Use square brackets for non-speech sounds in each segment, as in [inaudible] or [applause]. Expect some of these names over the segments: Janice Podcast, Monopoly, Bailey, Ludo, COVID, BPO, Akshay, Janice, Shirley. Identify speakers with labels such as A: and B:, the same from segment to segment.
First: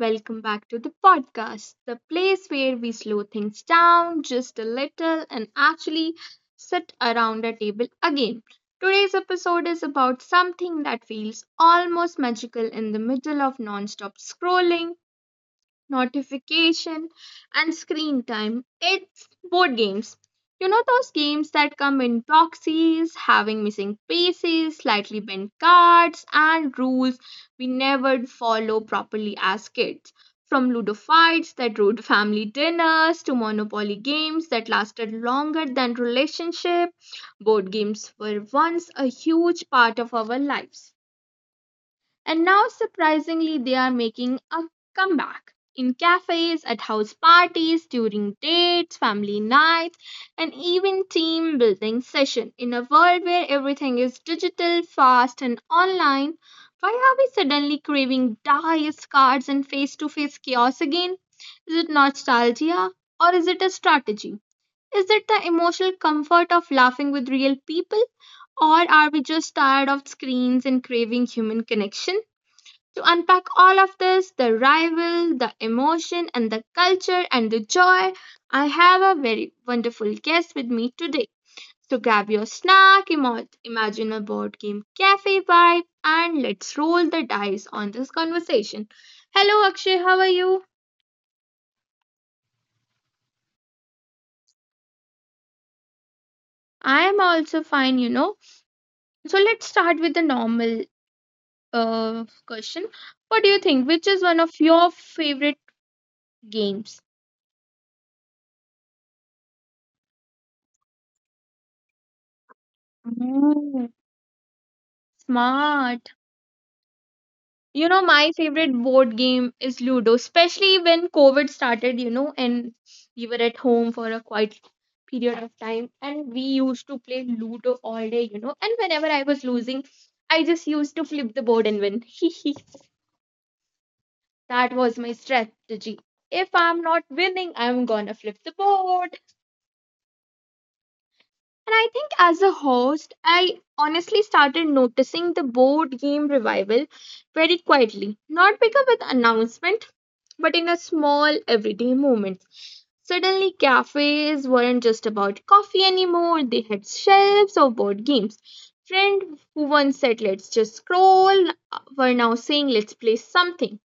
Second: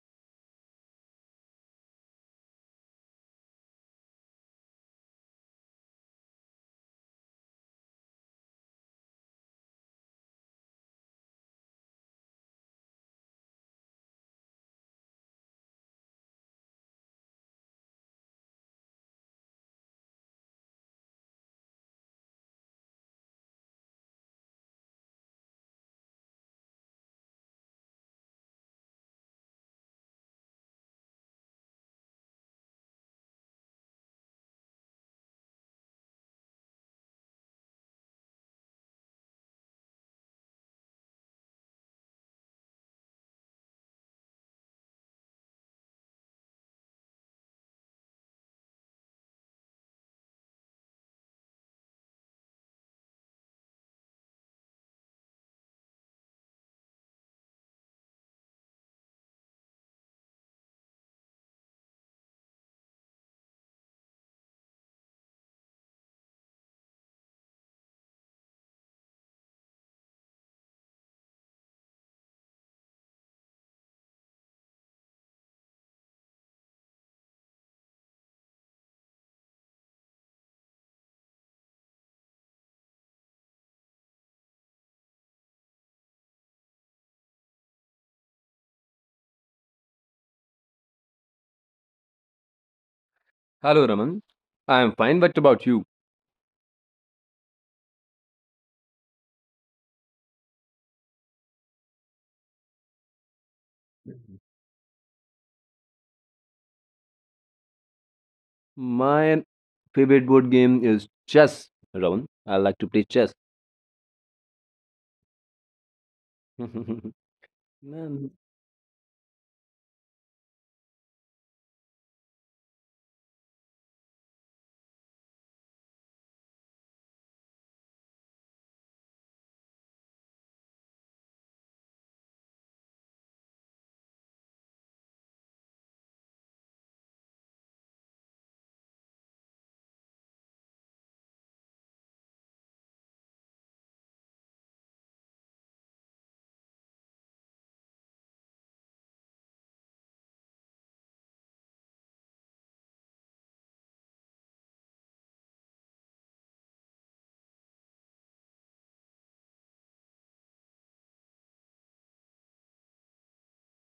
A: welcome back to the podcast, the place where we slow things down just a little and actually sit around a table again. Today's episode is about something that feels almost magical in the middle of non stop scrolling notification and screen time, it's board games. Those games that come in boxes having missing pieces, slightly bent cards, and rules we never follow properly as kids. From Ludo fights that ruined family dinners to Monopoly games that lasted longer than relationship, board games were once a huge part of our lives. And now, surprisingly, they are making a comeback in cafes, at house parties, during dates, family nights, and even team building session. In a world where everything is digital, fast, and online, why are we suddenly craving dice, cards, and face to face chaos again? Is it nostalgia, or is it a strategy? Is it the emotional comfort of laughing with real people? Or are we just tired of screens and craving human connection? To unpack all of this, the rival, the emotion, and the culture and the joy, I have a very wonderful guest with me today. So grab your snack, imagine a board game cafe vibe, and let's roll the dice on this conversation. Hello, Akshay, how are you?
B: Hello, Raman. I am fine. What about you?
A: I am also fine, you know. So let's start with the normal question. What do you think? Which is one of your favorite games?
B: My favorite board game is chess, Raman. I like to play chess.
A: Mm, smart.
B: [laughs]
A: You know,
B: Man, now
A: my favorite board game is Ludo, especially when COVID started, you know, and we were at home for a quite period of time. And we used to play Ludo all day, you know. And whenever I was losing, I just used to flip the board and win. [laughs] That was my strategy. If I'm not winning, I'm gonna flip the board. And I think as a host, I honestly started noticing the board game revival very quietly, not bigger with announcement, but in a small everyday moment. Suddenly, cafes weren't just about coffee anymore, they had shelves of board games. Friend who once said, let's just scroll, were now saying, let's play something.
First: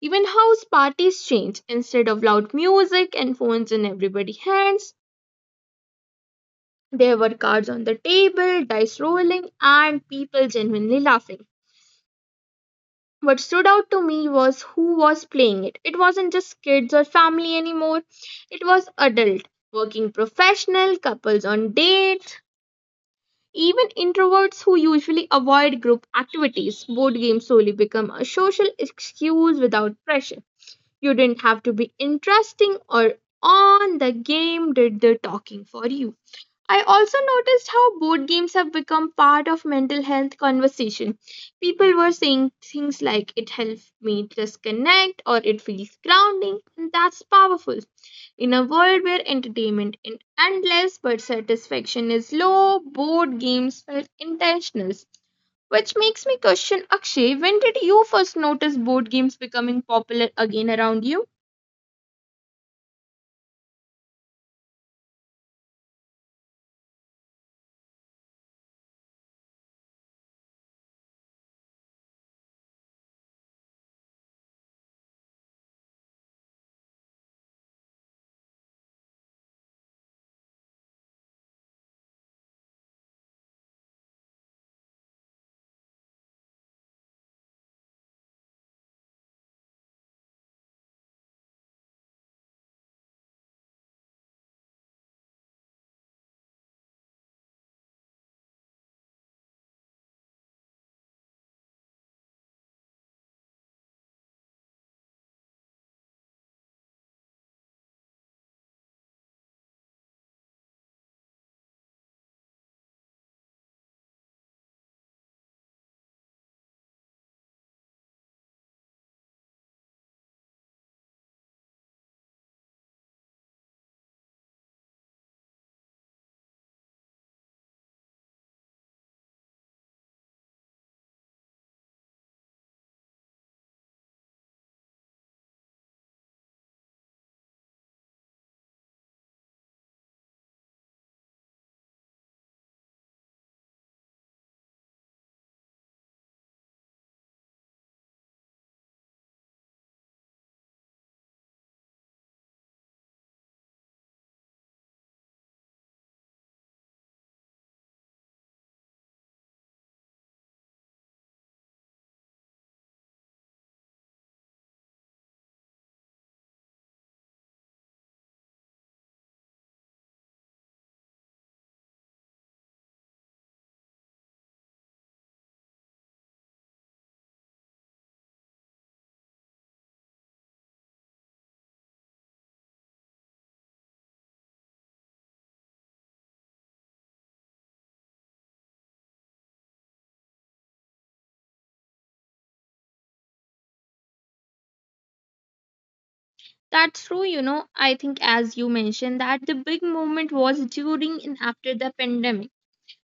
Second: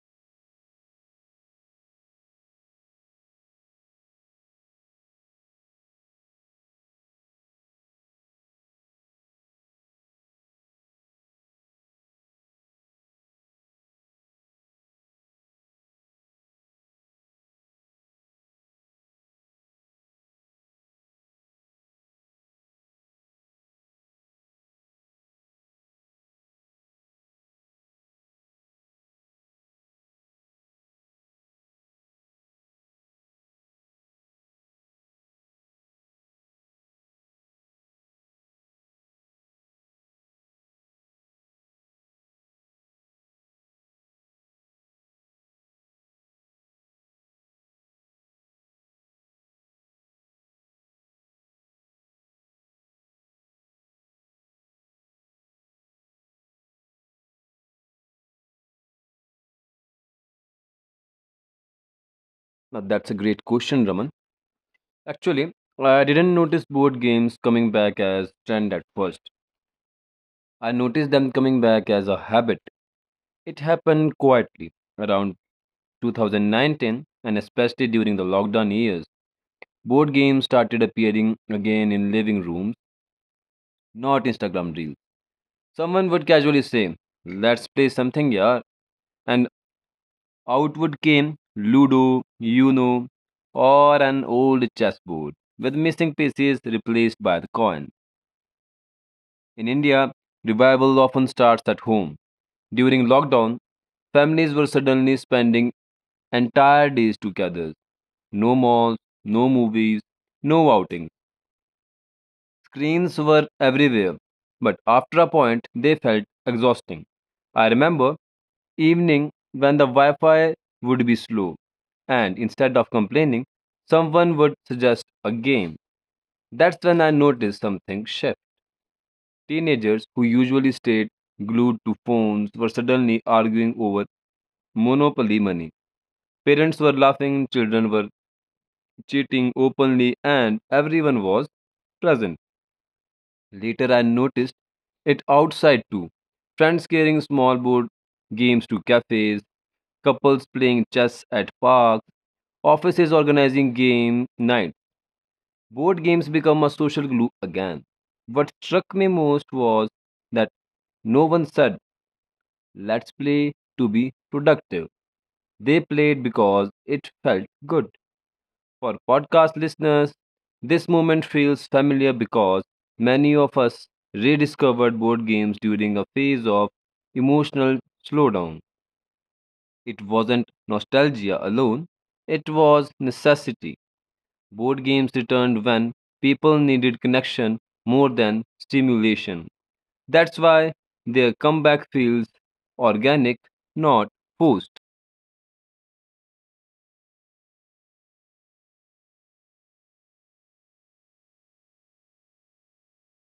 A: Even house parties changed. Instead of loud music and phones in everybody's hands, there were cards on the table, dice rolling, and people genuinely laughing. What stood out to me was who was playing it. It wasn't just kids or family anymore, it was adult, working professional, couples on dates, even introverts who usually avoid group activities. Board games slowly become a social excuse without pressure. You didn't have to be interesting, or on the game did the talking for you. I also noticed how board games have become part of mental health conversation. People were saying things like it helps me disconnect or it feels grounding, and that's powerful. In a world where entertainment is endless but satisfaction is low, board games felt intentional. Which makes me question, Akshay, when did you first notice board games becoming popular again around you?
B: that's a great question, Raman. Actually, I didn't notice board games coming back as trend at first. I noticed them coming back as a habit. It happened quietly around 2019 and especially during the lockdown years. Board games started appearing again in living rooms, not Instagram reels. Someone would casually say, let's play something, yeah. And out would came Ludo, Uno, or an old chessboard, with missing pieces replaced by the coin. In India, revival often starts at home. During lockdown, families were suddenly spending entire days together. No malls, no movies, no outings. Screens were everywhere, but after a point, they felt exhausting. I remember evening when the Wi Fi would be slow, and instead of complaining, someone would suggest a game. That's when I noticed something shift. Teenagers who usually stayed glued to phones were suddenly arguing over monopoly money. Parents were laughing, children were cheating openly, and everyone was present. Later, I noticed it outside too. Friends carrying small board games to cafes, couples playing chess at parks, offices organizing game night. Board games become a social glue again. What struck me most was that no one said, let's play to be productive. They played because it felt good. For podcast listeners, this moment feels familiar because many of us rediscovered board games during a phase of emotional slowdown. It wasn't nostalgia alone, it was necessity. Board games returned when people needed connection more than stimulation. That's why their comeback feels organic, not forced.
A: That's true, you know. I think, as you mentioned, that the big moment was during and after the pandemic.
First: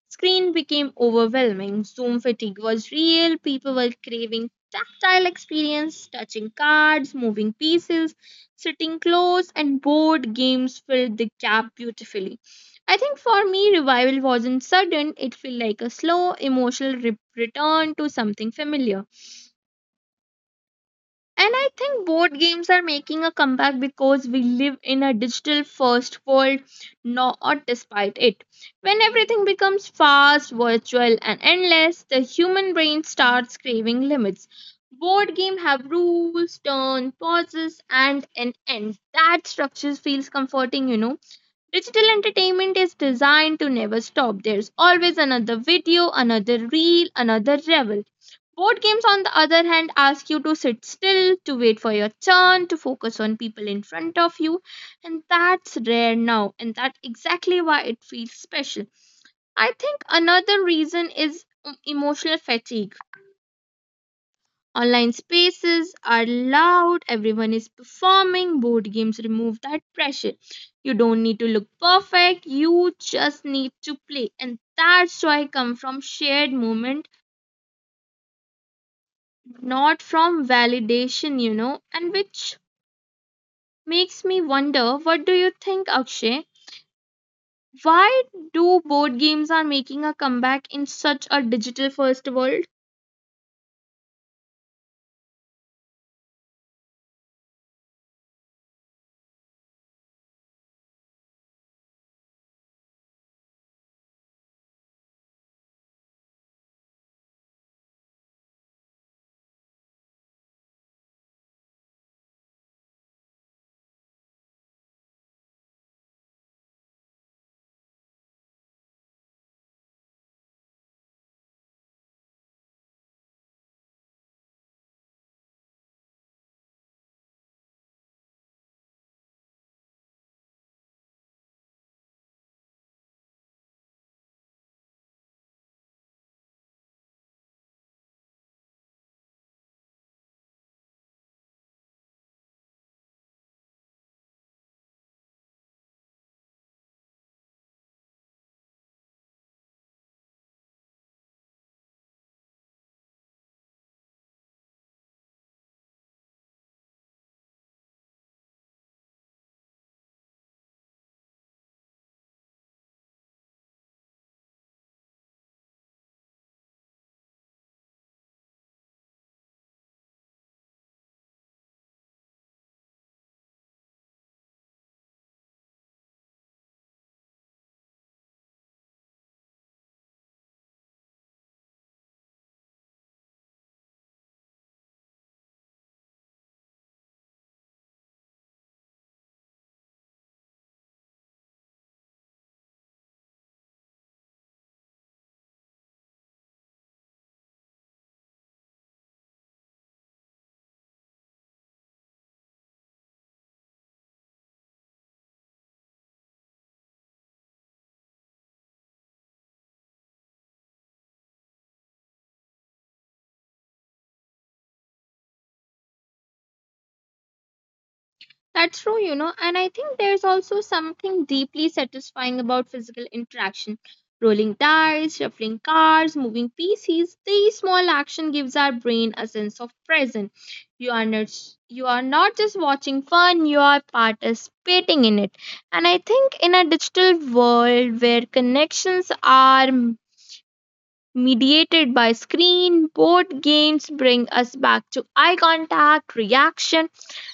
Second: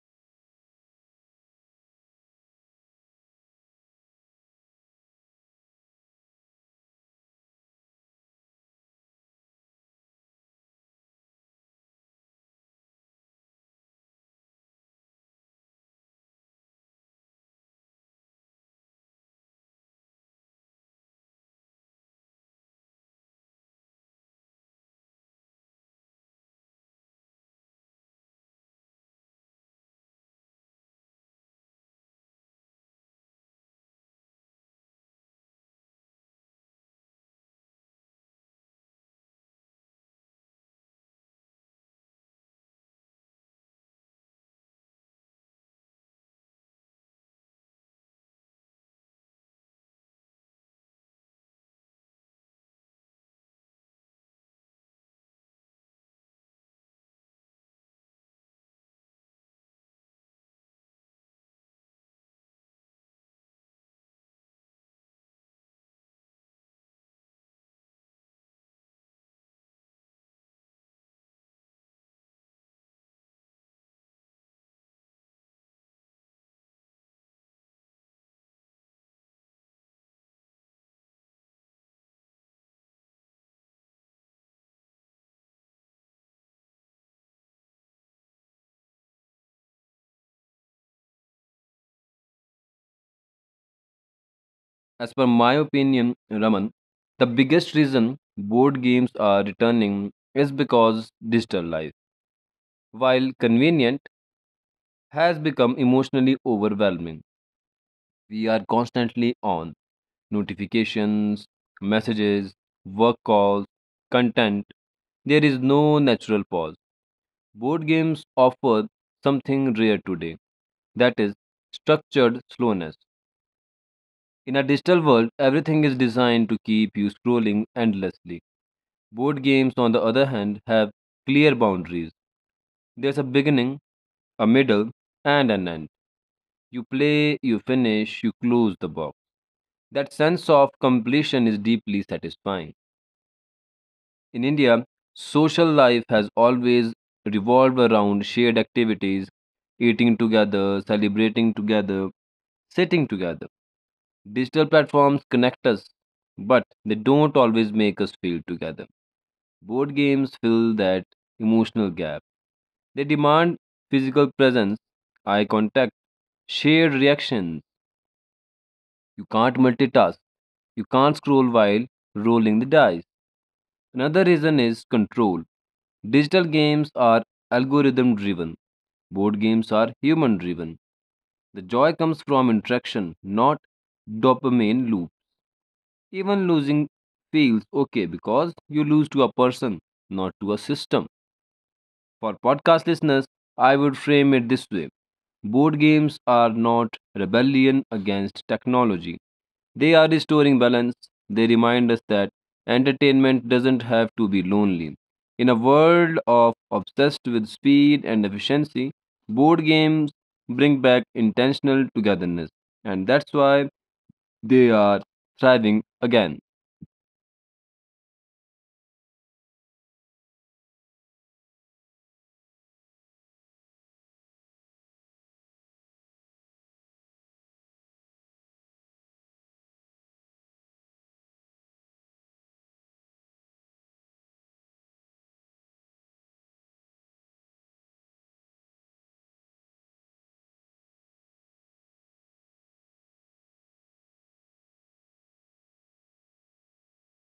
A: Screen became overwhelming, Zoom fatigue was real, people were craving tactile experience, touching cards, moving pieces, sitting close, and board games filled the gap beautifully. I think for me, revival wasn't sudden, it felt like a slow, emotional return to something familiar. And I think board games are making a comeback because we live in a digital first world, not despite it. When everything becomes fast, virtual, and endless, the human brain starts craving limits. Board games have rules, turn, pauses, and an end. That structure feels comforting, you know. Digital entertainment is designed to never stop. There's always another video, another reel, another revel. Board games, on the other hand, ask you to sit still, to wait for your turn, to focus on people in front of you, and that's rare now, and that's exactly why it feels special. I think another reason is emotional fatigue. Online spaces are loud, everyone is performing, board games remove that pressure. You don't need to look perfect, you just need to play. And that joy comes from shared moment, not from validation, you know. And which makes me wonder, what do you think, Akshay? Why do board games are making a comeback in such a digital first world?
B: As per my opinion, Raman, the biggest reason board games are returning is because digital life, while convenient, has become emotionally overwhelming. We are constantly on notifications, messages, work calls, content. There is no natural pause. Board games offer something rare today, that is structured slowness. In a digital world, everything is designed to keep you scrolling endlessly. Board games, on the other hand, have clear boundaries. There's a beginning, a middle, and an end. You play, you finish, you close the box. That sense of completion is deeply satisfying. In India, social life has always revolved around shared activities, eating together, celebrating together, sitting together. Digital platforms connect us, but they don't always make us feel together. Board games fill that emotional gap. They demand physical presence, eye contact, shared reactions. You can't multitask. You can't scroll while rolling the dice. Another reason is control. Digital games are algorithm driven. Board games are human driven. The joy comes from interaction, not dopamine loop. Even losing feels okay because you lose to a person, not to a system. For podcast listeners, I would frame it this way: board games are not rebellion against technology, they are restoring balance. They remind us that entertainment doesn't have to be lonely. In a world of obsessed with speed and efficiency, board games bring back intentional togetherness, and that's why they are thriving again.
A: That's true, you know, and I think there's also something deeply satisfying about physical interaction. Rolling dice, shuffling cards, moving pieces, these small action gives our brain a sense of presence. You are not you are not just watching fun, you are participating in it. And I think in a digital world where connections are mediated by screen, board games bring us back to eye contact, reaction,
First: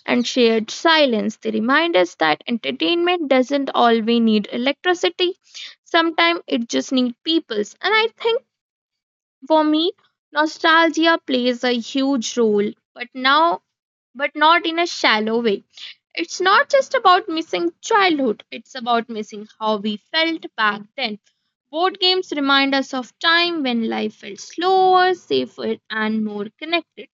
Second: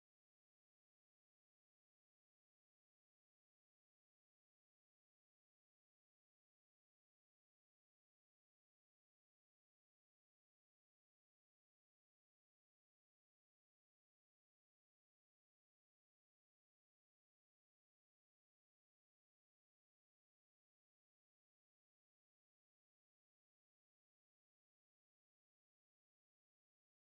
A: and shared silence. They remind us that entertainment doesn't always need electricity. Sometimes it just needs peoples. And I think for me, nostalgia plays a huge role, but not in a shallow way. It's not just about missing childhood, it's about missing how we felt back then. Board games remind us of time when life felt slower, safer, and more connected.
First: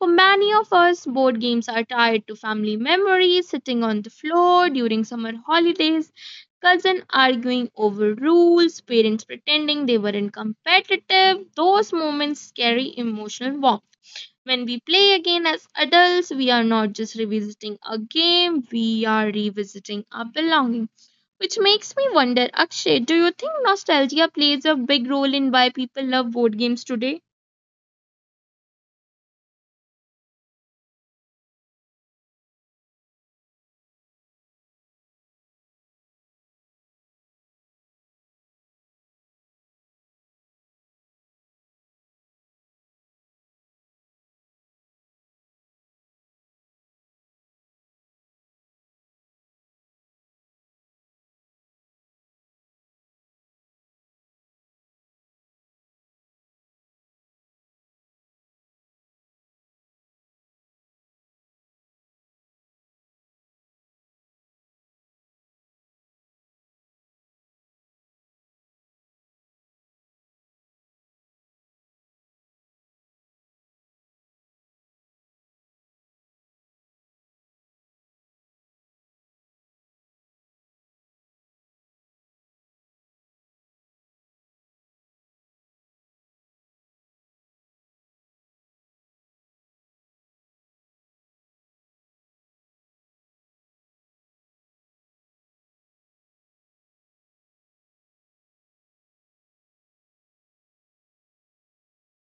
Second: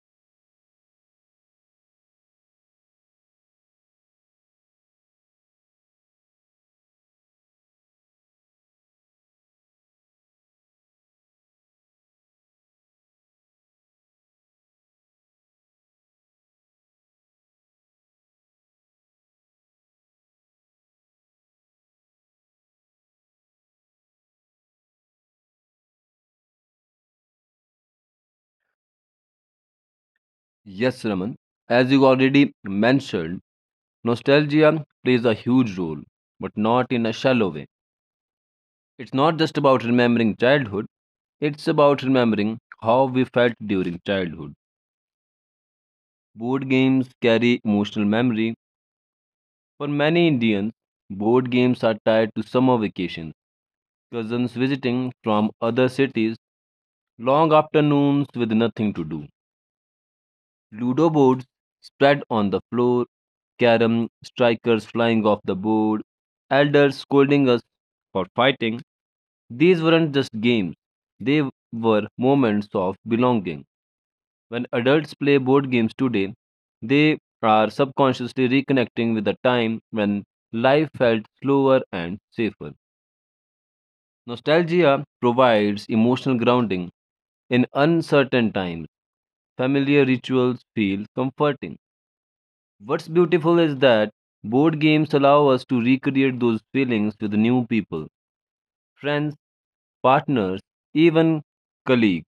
A: For many of us, board games are tied to family memories, sitting on the floor during summer holidays, cousin arguing over rules, parents pretending they weren't competitive. Those moments carry emotional warmth. When we play again as adults, we are not just revisiting a game, we are revisiting our belonging. Which makes me wonder, Akshay, do you think nostalgia plays a big role in why people love board games today?
B: Yes, Raman, as you already mentioned, nostalgia plays a huge role, but not in a shallow way. It's not just about remembering childhood, it's about remembering how we felt during childhood. Board games carry emotional memory. For many Indians, board games are tied to summer vacations, cousins visiting from other cities, long afternoons with nothing to do. Ludo boards spread on the floor, carom strikers flying off the board, elders scolding us for fighting. These weren't just games, they were moments of belonging. When adults play board games today, they are subconsciously reconnecting with a time when life felt slower and safer. Nostalgia provides emotional grounding in uncertain times. Familiar rituals feel comforting. What's beautiful is that board games allow us to recreate those feelings with new people, friends, partners, even colleagues.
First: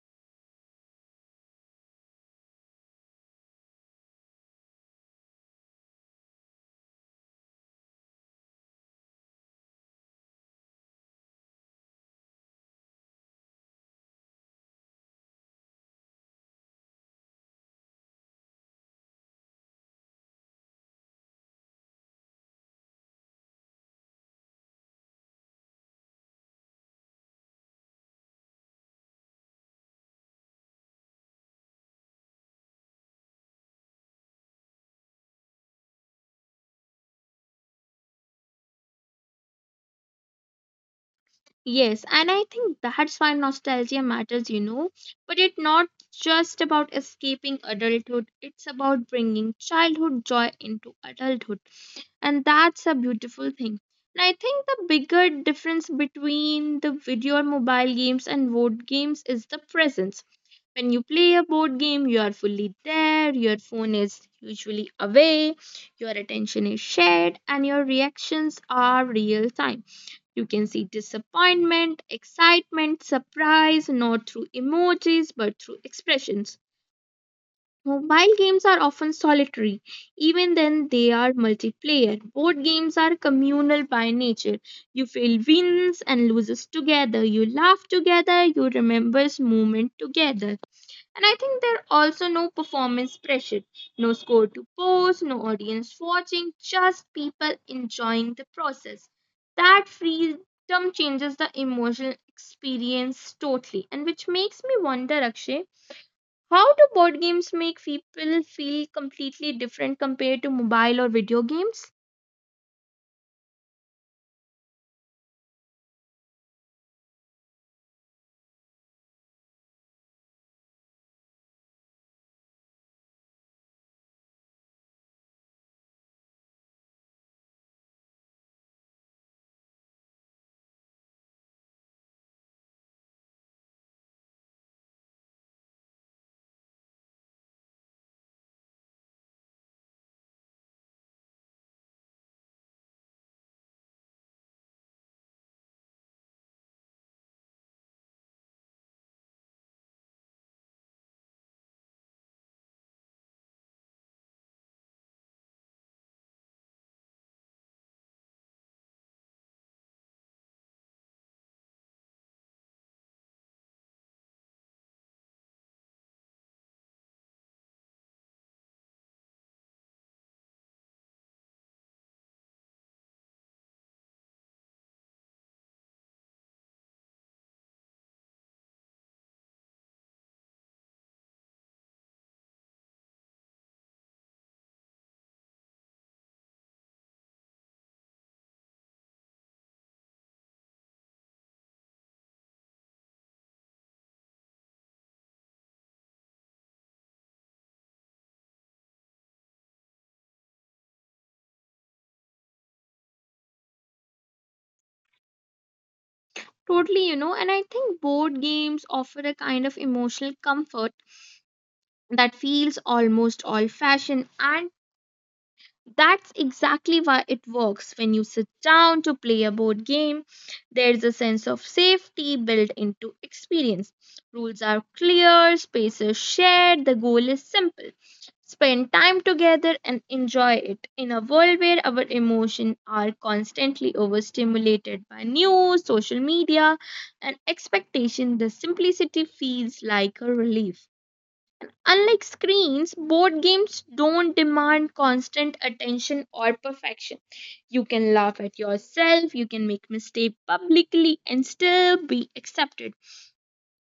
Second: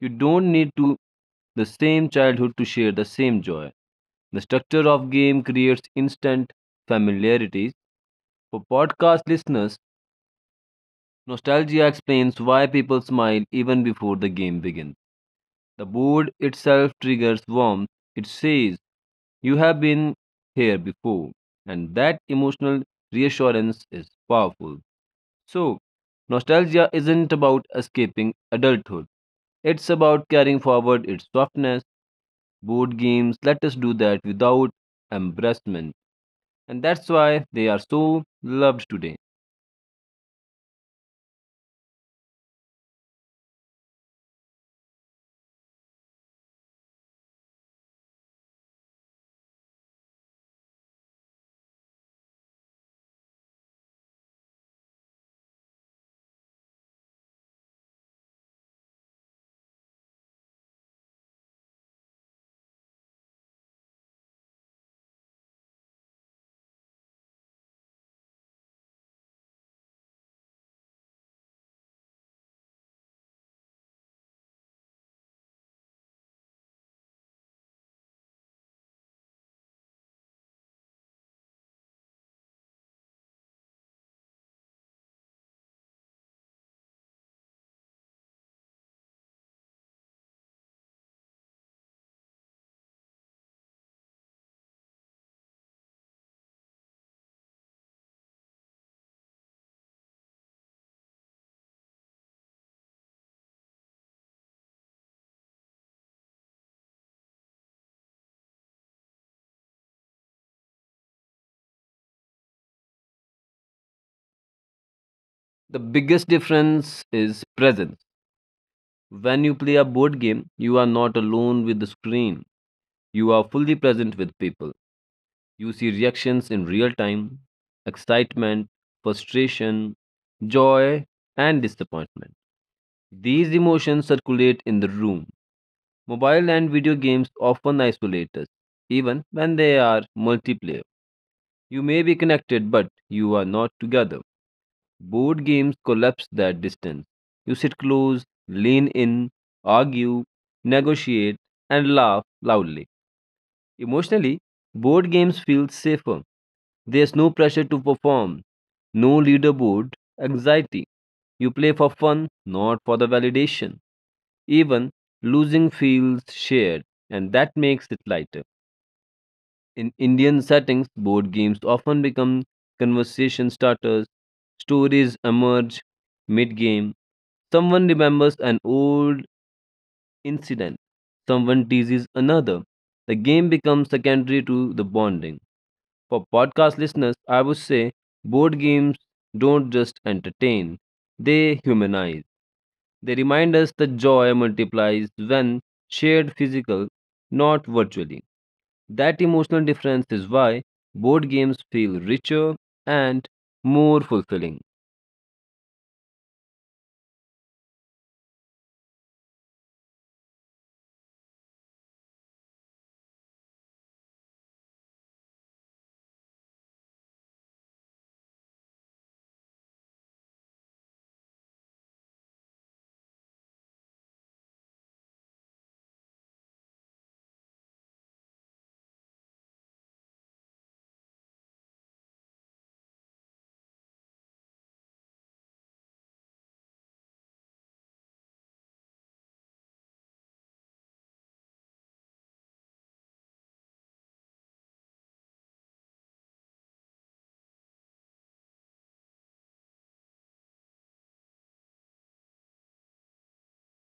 B: You don't need to the same childhood to share the same joy. The structure of game creates instant familiarities. For podcast listeners, nostalgia explains why people smile even before the game begins. The board itself triggers warmth. It says, you have been here before. And that emotional reassurance is powerful. So, nostalgia isn't about escaping adulthood, it's about carrying forward its softness. Board games let us do that without embarrassment, and that's why they are so loved today.
A: Yes, and I think that's why nostalgia matters, you know. But it's not just about escaping adulthood, it's about bringing childhood joy into adulthood, and that's a beautiful thing. And I think the bigger difference between the video or mobile games and board games is the presence. When you play a board game, you are fully there, your phone is usually away, your attention is shared, and your reactions are real time. You can see disappointment, excitement, surprise, not through emojis but through expressions. Mobile games are often solitary. Even then, they are multiplayer. Board games are communal by nature. You feel wins and loses together. You laugh together. You remember moment together. And I think there are also no performance pressure, no score to post, no audience watching, just people enjoying the process. That freedom changes the emotional experience totally, and which makes me wonder, Akshay, how do board games make people feel completely different compared to mobile or video games?
B: The biggest difference is presence. When you play a board game, you are not alone with the screen, you are fully present with people. You see reactions in real time: excitement, frustration, joy, and disappointment. These emotions circulate in the room. Mobile and video games often isolate us, even when they are multiplayer. You may be connected, but you are not together. Board games collapse that distance. You sit close, lean in, argue, negotiate, and laugh loudly. Emotionally, board games feel safer. There's no pressure to perform, no leaderboard, anxiety. You play for fun, not for the validation. Even losing feels shared, and that makes it lighter. In Indian settings, board games often become conversation starters. Stories emerge mid game. Someone remembers an old incident. Someone teases another. The game becomes secondary to the bonding. For podcast listeners, I would say board games don't just entertain, they humanize. They remind us that joy multiplies when shared physical, not virtually. That emotional difference is why board games feel richer and more fulfilling.
A: Totally, you know, and I think board games offer a kind of emotional comfort that feels almost old fashioned, and that's exactly why it works. When you sit down to play a board game, there's a sense of safety built into experience. Rules are clear, spaces shared, the goal is simple. Spend time together and enjoy it. In a world where our emotions are constantly overstimulated by news, social media, and expectation, the simplicity feels like a relief. Unlike screens, board games don't demand constant attention or perfection. You can laugh at yourself, you can make mistakes publicly and still be accepted.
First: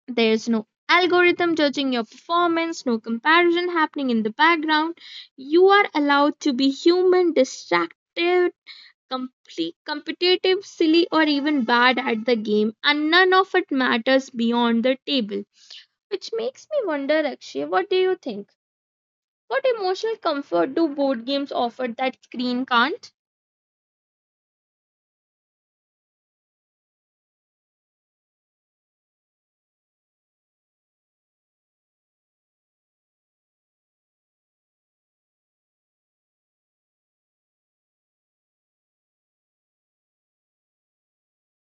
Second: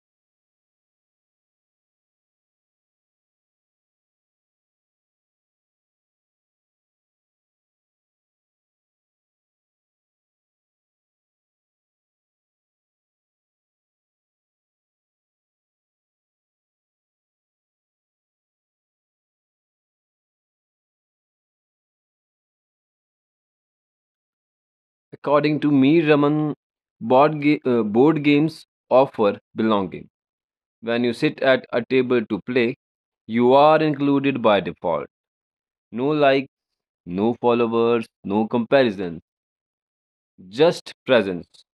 A: There's no algorithm judging your performance, no comparison happening in the background. You are allowed to be human, distracted, complete, competitive, silly, or even bad at the game, and none of it matters beyond the table. Which makes me wonder, Akshay, what do you think? What emotional comfort do board games offer that screen can't?
B: According to me, Raman, board games offer belonging. When you sit at a table to play, you are included by default. No likes, no followers, no comparison, just presence.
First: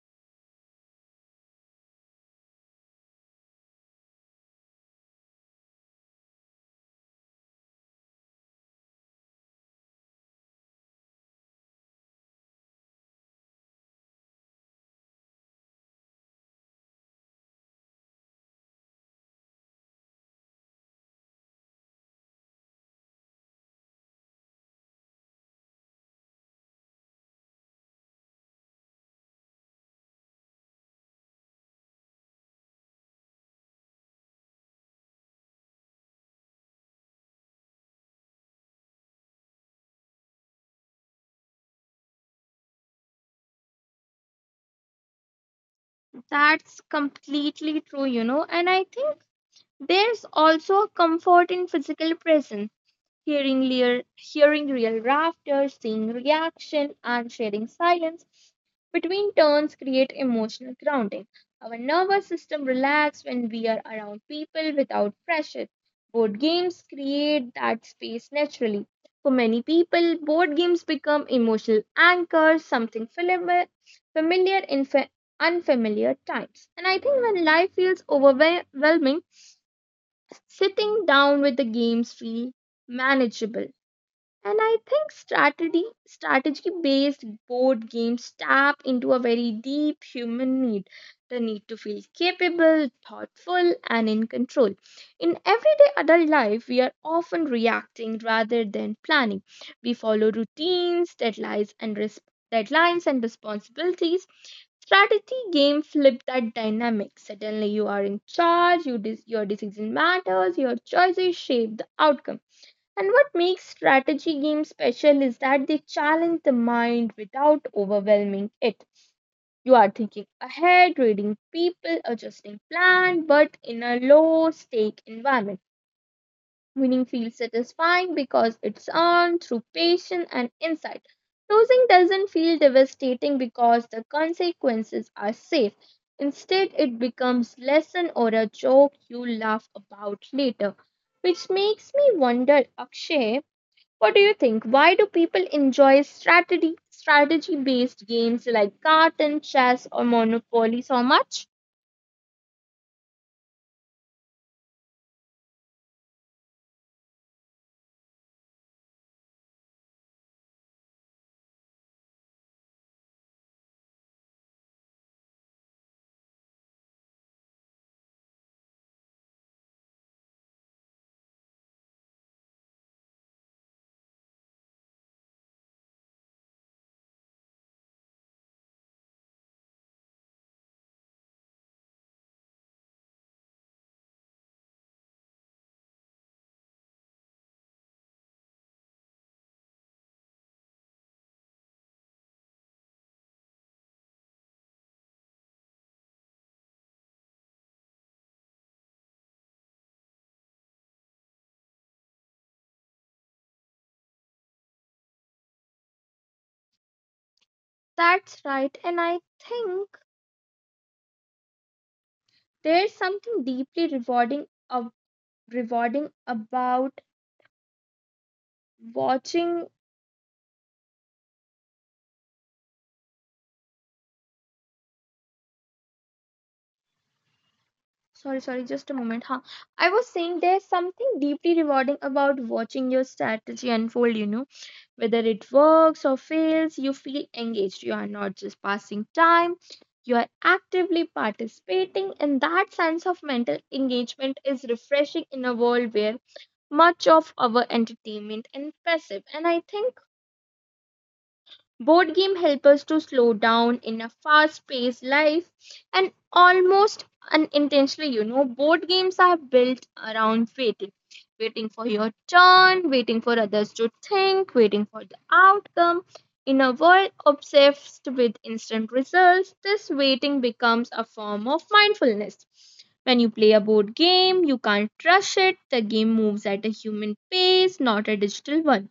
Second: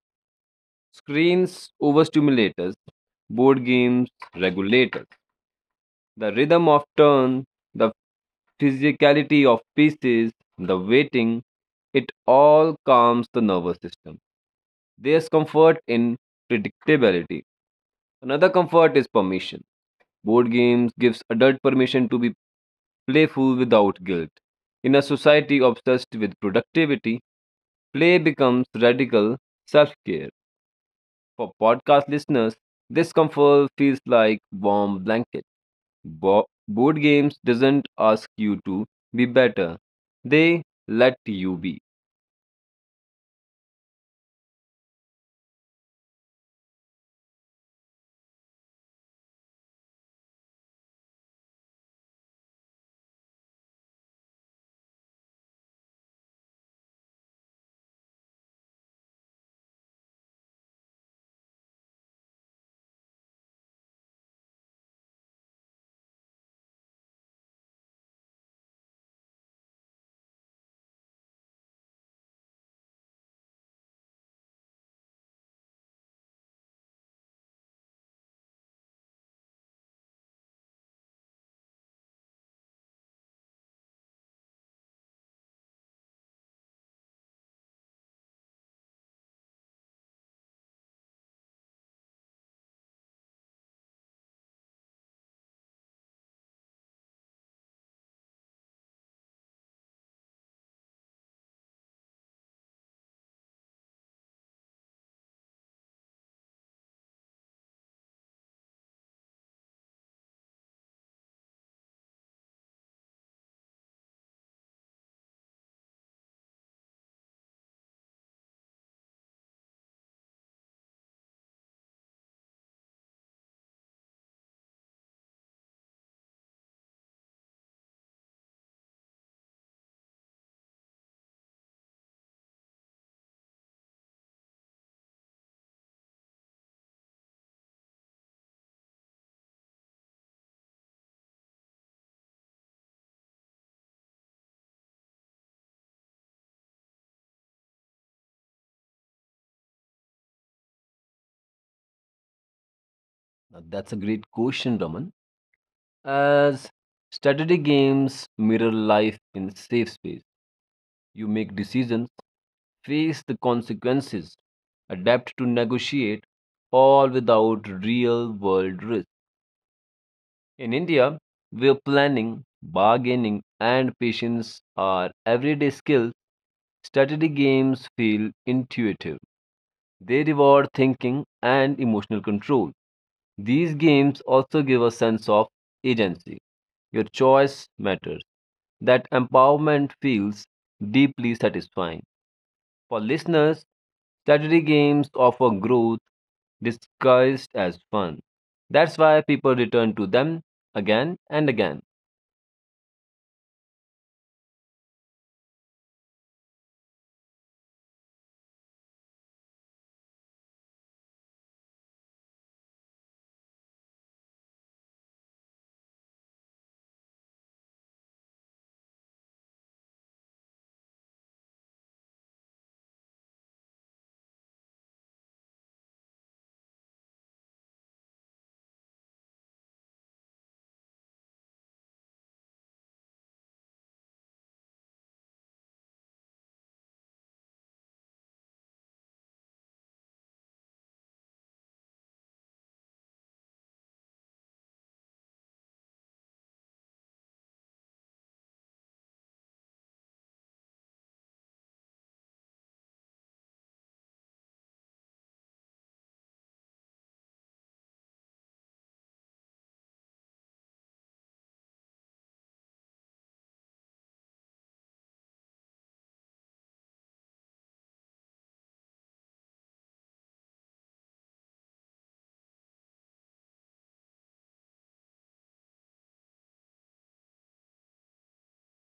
B: Screens overstimulate us, board games regulate us. The rhythm of turn, the physicality of pieces, the waiting, it all calms the nervous system. There's comfort in predictability. Another comfort is permission. Board games gives adult permission to be playful without guilt. In a society obsessed with productivity, play becomes radical self-care. For podcast listeners, this comfort feels like warm blanket. Board games doesn't ask you to be better. They let you be.
A: That's completely true, you know. And I think there's also a comfort in physical presence, hearing real laughter, seeing reaction, and sharing silence between turns create emotional grounding. Our nervous system relax when we are around people without pressure. Board games create that space naturally. For many people, board games become emotional anchors, something familiar, familiar in fa- unfamiliar times. And I think when life feels overwhelming, sitting down with the games feel manageable. And I think strategy based board games tap into a very deep human need, the need to feel capable, thoughtful, and in control. In everyday adult life, we are often reacting rather than planning. We follow routines, deadlines, and deadlines and responsibilities. Strategy game flip that dynamic. Suddenly you are in charge, your decision matters, your choices shape the outcome, and what makes strategy games special is that they challenge the mind without overwhelming it. You are thinking ahead, reading people, adjusting plan, but in a low stake environment. Winning feels satisfying because it's earned through patience and insight. Losing doesn't feel devastating because the consequences are safe. Instead, it becomes lesson or a joke you laugh about later. Which makes me wonder, Akshay, what do you think? Why do people enjoy strategy based games like cards, chess, or monopoly so much?
B: Now, that's a great question, Raman. As strategy games mirror life in safe space. You make decisions, face the consequences, adapt to negotiate, all without real world risk. In India, where planning, bargaining, and patience are everyday skills, strategy games feel intuitive. They reward thinking and emotional control. These games also give a sense of agency. Your choice matters. That empowerment feels deeply satisfying. For listeners, strategy games offer growth disguised as fun. That's why people return to them again and again.
A: That's right, and I think there's something deeply rewarding about watching sorry sorry just a moment huh I was saying there's something deeply rewarding about watching your strategy unfold. Whether it works or fails, you feel engaged. You are not just passing time, you are actively participating, and that sense of mental engagement is refreshing in a world where much of our entertainment is passive. And I think board games help us to slow down in a fast-paced life and almost unintentionally, board games are built around waiting. Waiting for your turn, waiting for others to think, waiting for the outcome. In a world obsessed with instant results, this waiting becomes a form of mindfulness. When you play a board game, you can't rush it. The game moves at a human pace, not a digital one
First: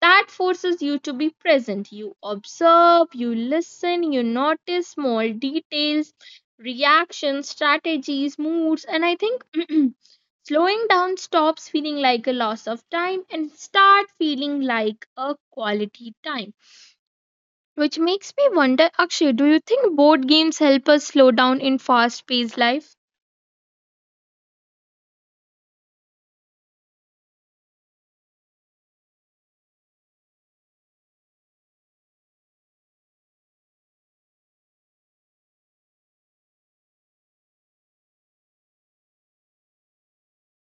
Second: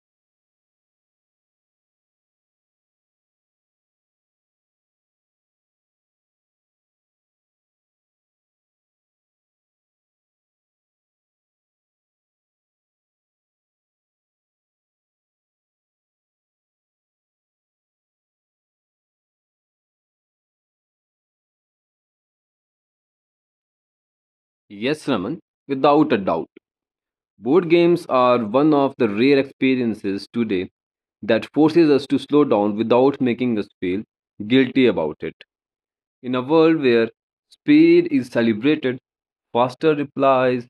A: that forces you to be present. You observe, you listen, you notice small details, reactions, strategies, moods, and I think [clears throat] slowing down stops feeling like a loss of time and start feeling like a quality time. Which makes me wonder, Akshay, do you think board games help us slow down in fast paced life?
B: Yes, Raman, without a doubt. Board games are one of the rare experiences today that forces us to slow down without making us feel guilty about it. In a world where speed is celebrated, faster replies,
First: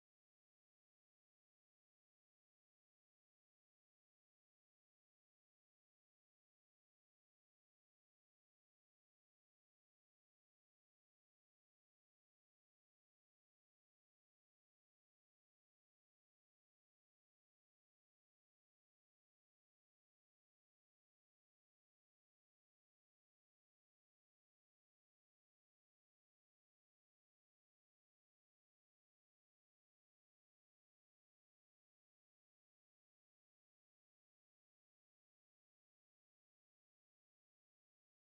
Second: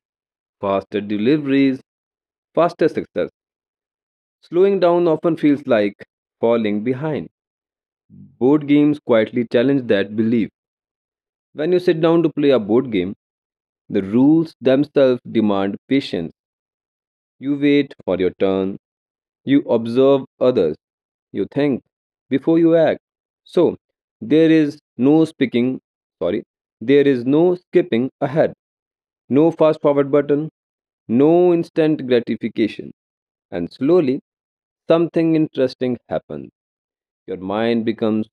B: faster deliveries, faster success, slowing down often feels like falling behind. Board games quietly challenge that belief. When you sit down to play a board game, the rules themselves demand patience. You wait for your turn. You observe others. You think before you act. So, there is no speaking, sorry, there is no skipping ahead, no fast forward button, no instant gratification. And slowly, something interesting happens. Your mind becomes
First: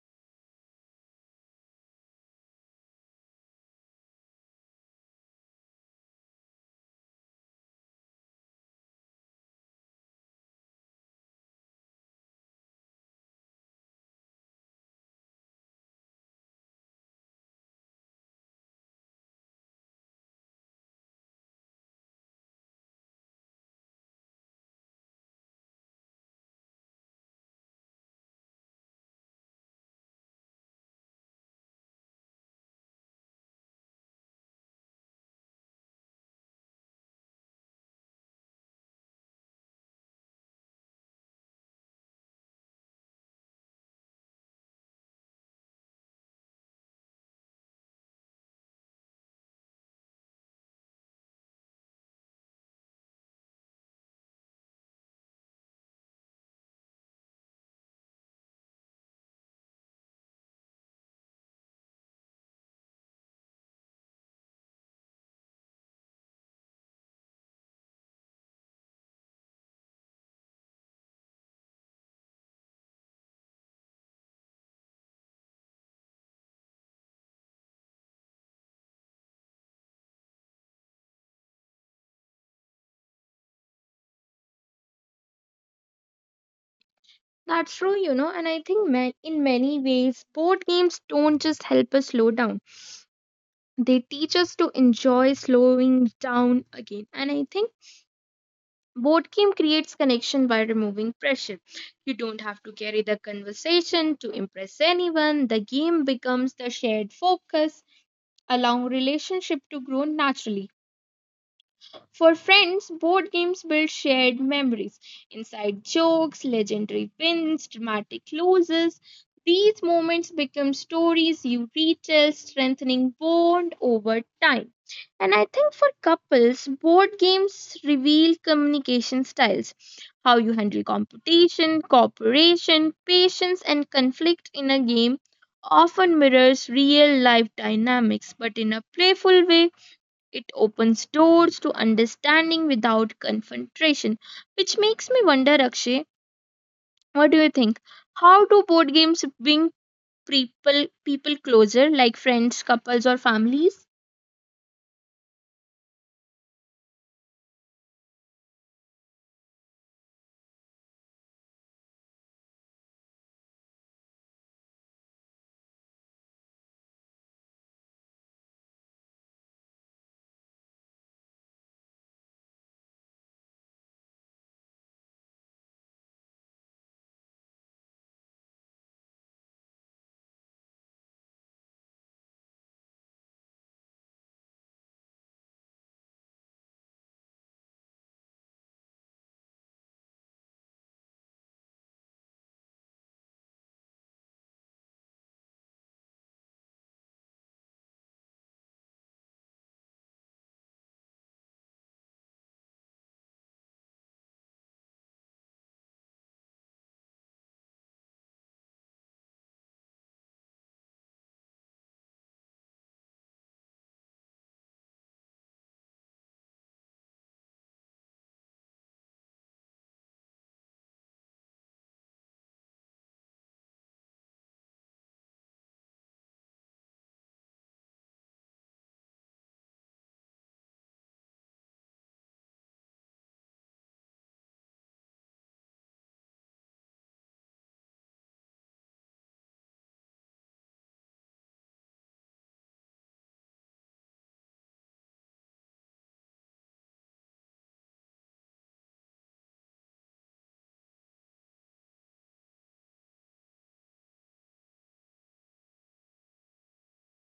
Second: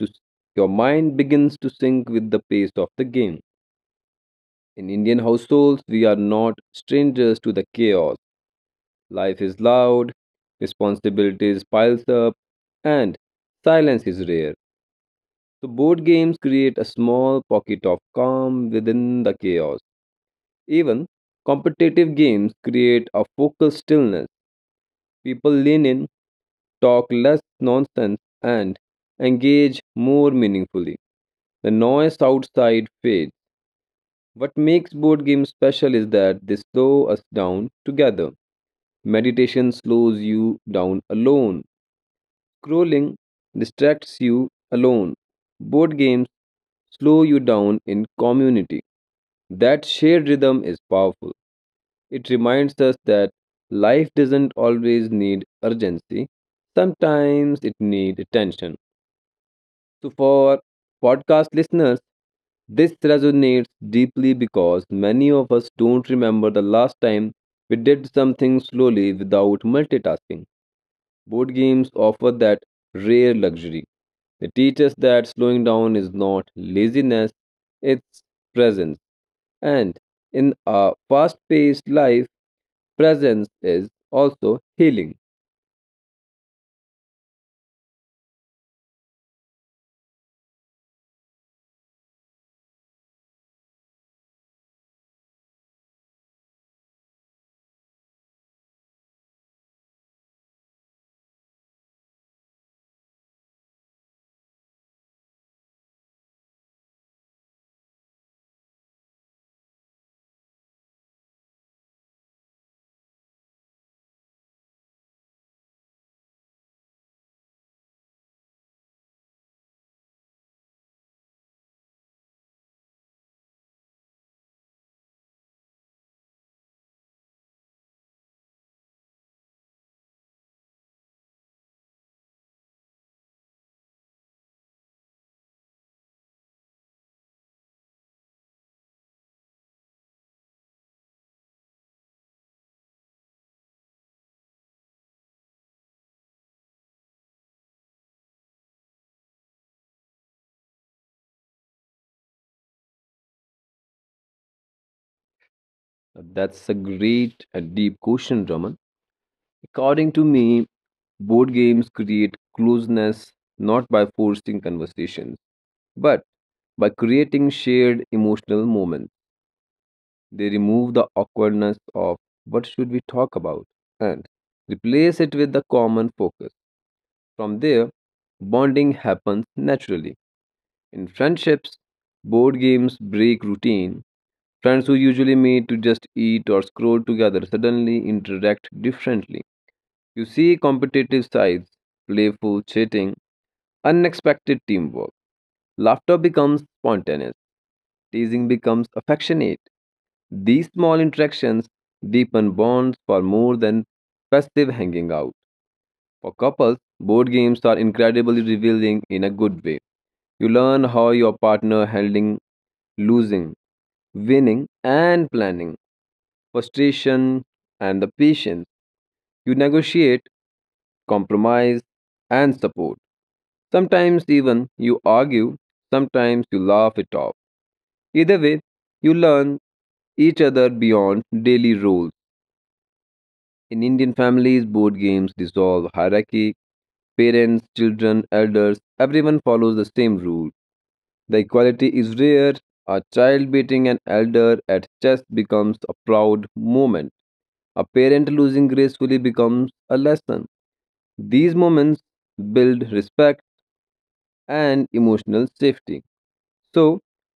B: to your mind begins to sync with the pace of the game. In Indian households, we are not strangers to the chaos. Life is loud, responsibilities piles up, and silence is rare. So board games create a small pocket of calm within the chaos. Even competitive games create a focal stillness. People lean in, talk less nonsense, and engage more meaningfully. The noise outside fades. What makes board games special is that they slow us down together. Meditation slows you down alone. Scrolling distracts you alone. Board games slow you down in community. That shared rhythm is powerful. It reminds us that life doesn't always need urgency. Sometimes it needs attention. So for podcast listeners, this resonates deeply because many of us don't remember the last time we did something slowly without multitasking. Board games offer that rare luxury. They teach us that slowing down is not laziness, it's presence. And in a fast paced life, presence is also healing.
A: That's true, you know, and I think in many ways, board games don't just help us slow down. They teach us to enjoy slowing down again. And I think board game creates connection by removing pressure. You don't have to carry the conversation to impress anyone. The game becomes the shared focus, allowing relationship to grow naturally. For friends, board games build shared memories, inside jokes, legendary wins, dramatic losses. These moments become stories you retell, strengthening bond over time. And I think for couples, board games reveal communication styles, how you handle competition, cooperation, patience, and conflict in a game often mirrors real life dynamics but in a playful way it opens doors to understanding without confrontation, which makes me wonder, Akshay, what do you think? How do board games bring people closer, like friends, couples, or families?
B: That's a great and deep question, Raman. According to me, board games create closeness not by forcing conversations, but by creating shared emotional moments. They remove the awkwardness of what should we talk about, and replace it with the common focus. From there, bonding happens naturally. In friendships, board games break routine. Friends who usually meet to just eat or scroll together suddenly interact differently. You see competitive sides, playful chatting, unexpected teamwork. Laughter becomes spontaneous, teasing becomes affectionate. These small interactions deepen bonds far more than festive hanging out. For couples, board games are incredibly revealing in a good way. You learn how your partner handling losing, winning, and planning, frustration, and the patience. You negotiate compromise, and support. Sometimes even you argue, sometimes you laugh it off. Either way, you learn each other beyond daily roles. In Indian families, board games dissolve hierarchy. Parents, children, elders, everyone follows the same rule. The equality is rare. A child beating an elder at chess becomes a proud moment. A parent losing gracefully becomes a lesson. These moments build respect and emotional safety. So,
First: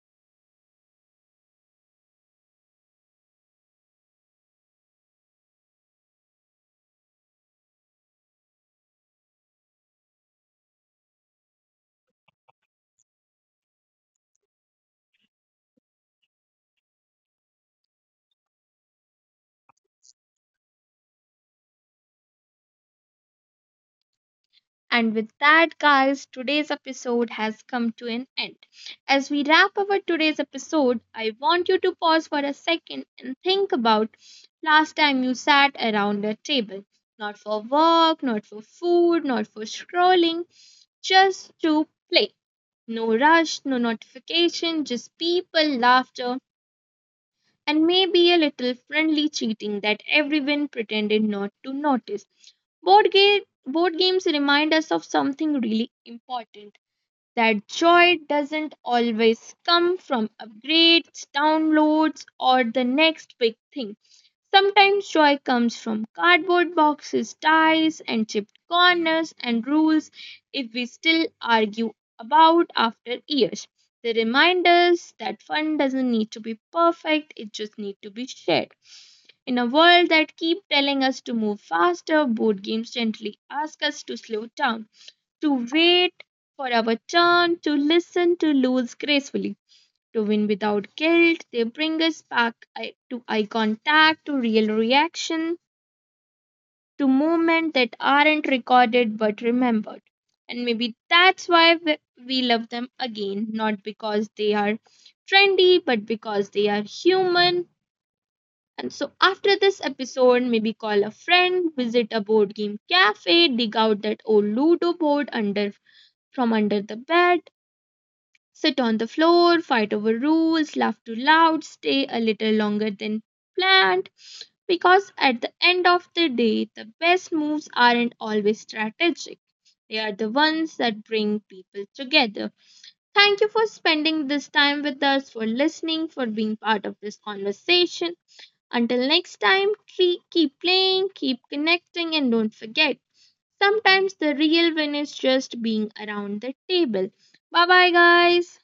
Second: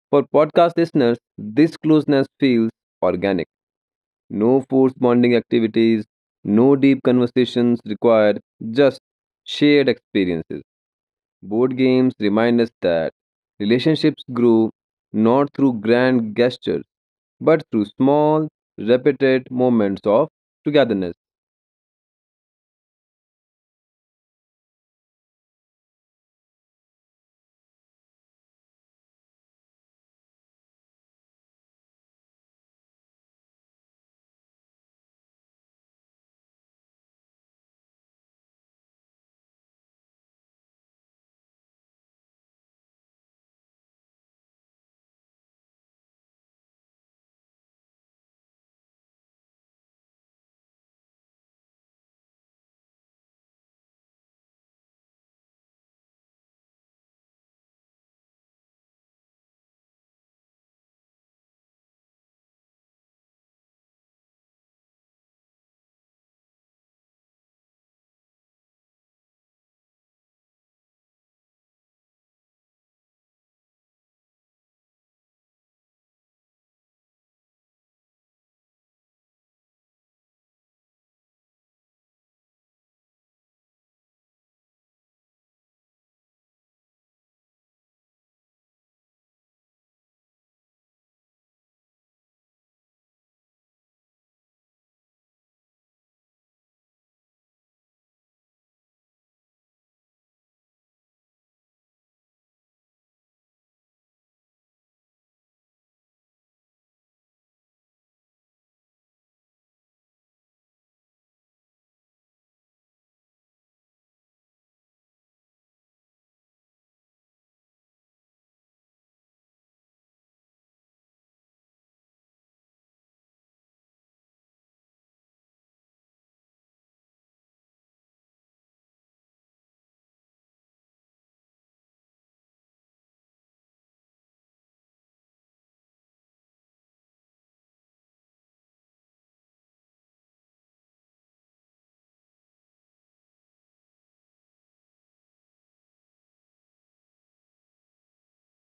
B: for podcast listeners, this closeness feels organic. No forced bonding activities, no deep conversations required, just shared experiences. Board games remind us that relationships grow not through grand gestures, but through small, repeated moments of togetherness.
A: And with that, guys, today's episode has come to an end. As we wrap up today's episode, I want you to pause for a second and think about last time you sat around a table. Not for work, not for food, not for scrolling, just to play. No rush, no notification, just people, laughter, and maybe a little friendly cheating that everyone pretended not to notice. Board games remind us of something really important that joy doesn't always come from upgrades, downloads, or the next big thing. Sometimes joy comes from cardboard boxes, ties, and chipped corners and rules if we still argue about after years. They remind us that fun doesn't need to be perfect, it just needs to be shared. In a world that keeps telling us to move faster, board games gently ask us to slow down to wait for our turn, to listen, to lose gracefully, to win without guilt. They bring us back to eye contact, to real reaction, to moments that aren't recorded but remembered. And maybe that's why we love them again, not because they are trendy, but because they are human. And so, after this episode, maybe call a friend, visit a board game cafe, dig out that old Ludo board under from under the bed, sit on the floor, fight over rules, laugh too loud, stay a little longer than planned. Because at the end of the day, the best moves aren't always strategic. They are the ones that bring people together. Thank you for spending this time with us, for listening, for being part of this conversation. Until next time, keep playing, keep connecting, and don't forget sometimes the real win is just being around the table. Bye bye, guys.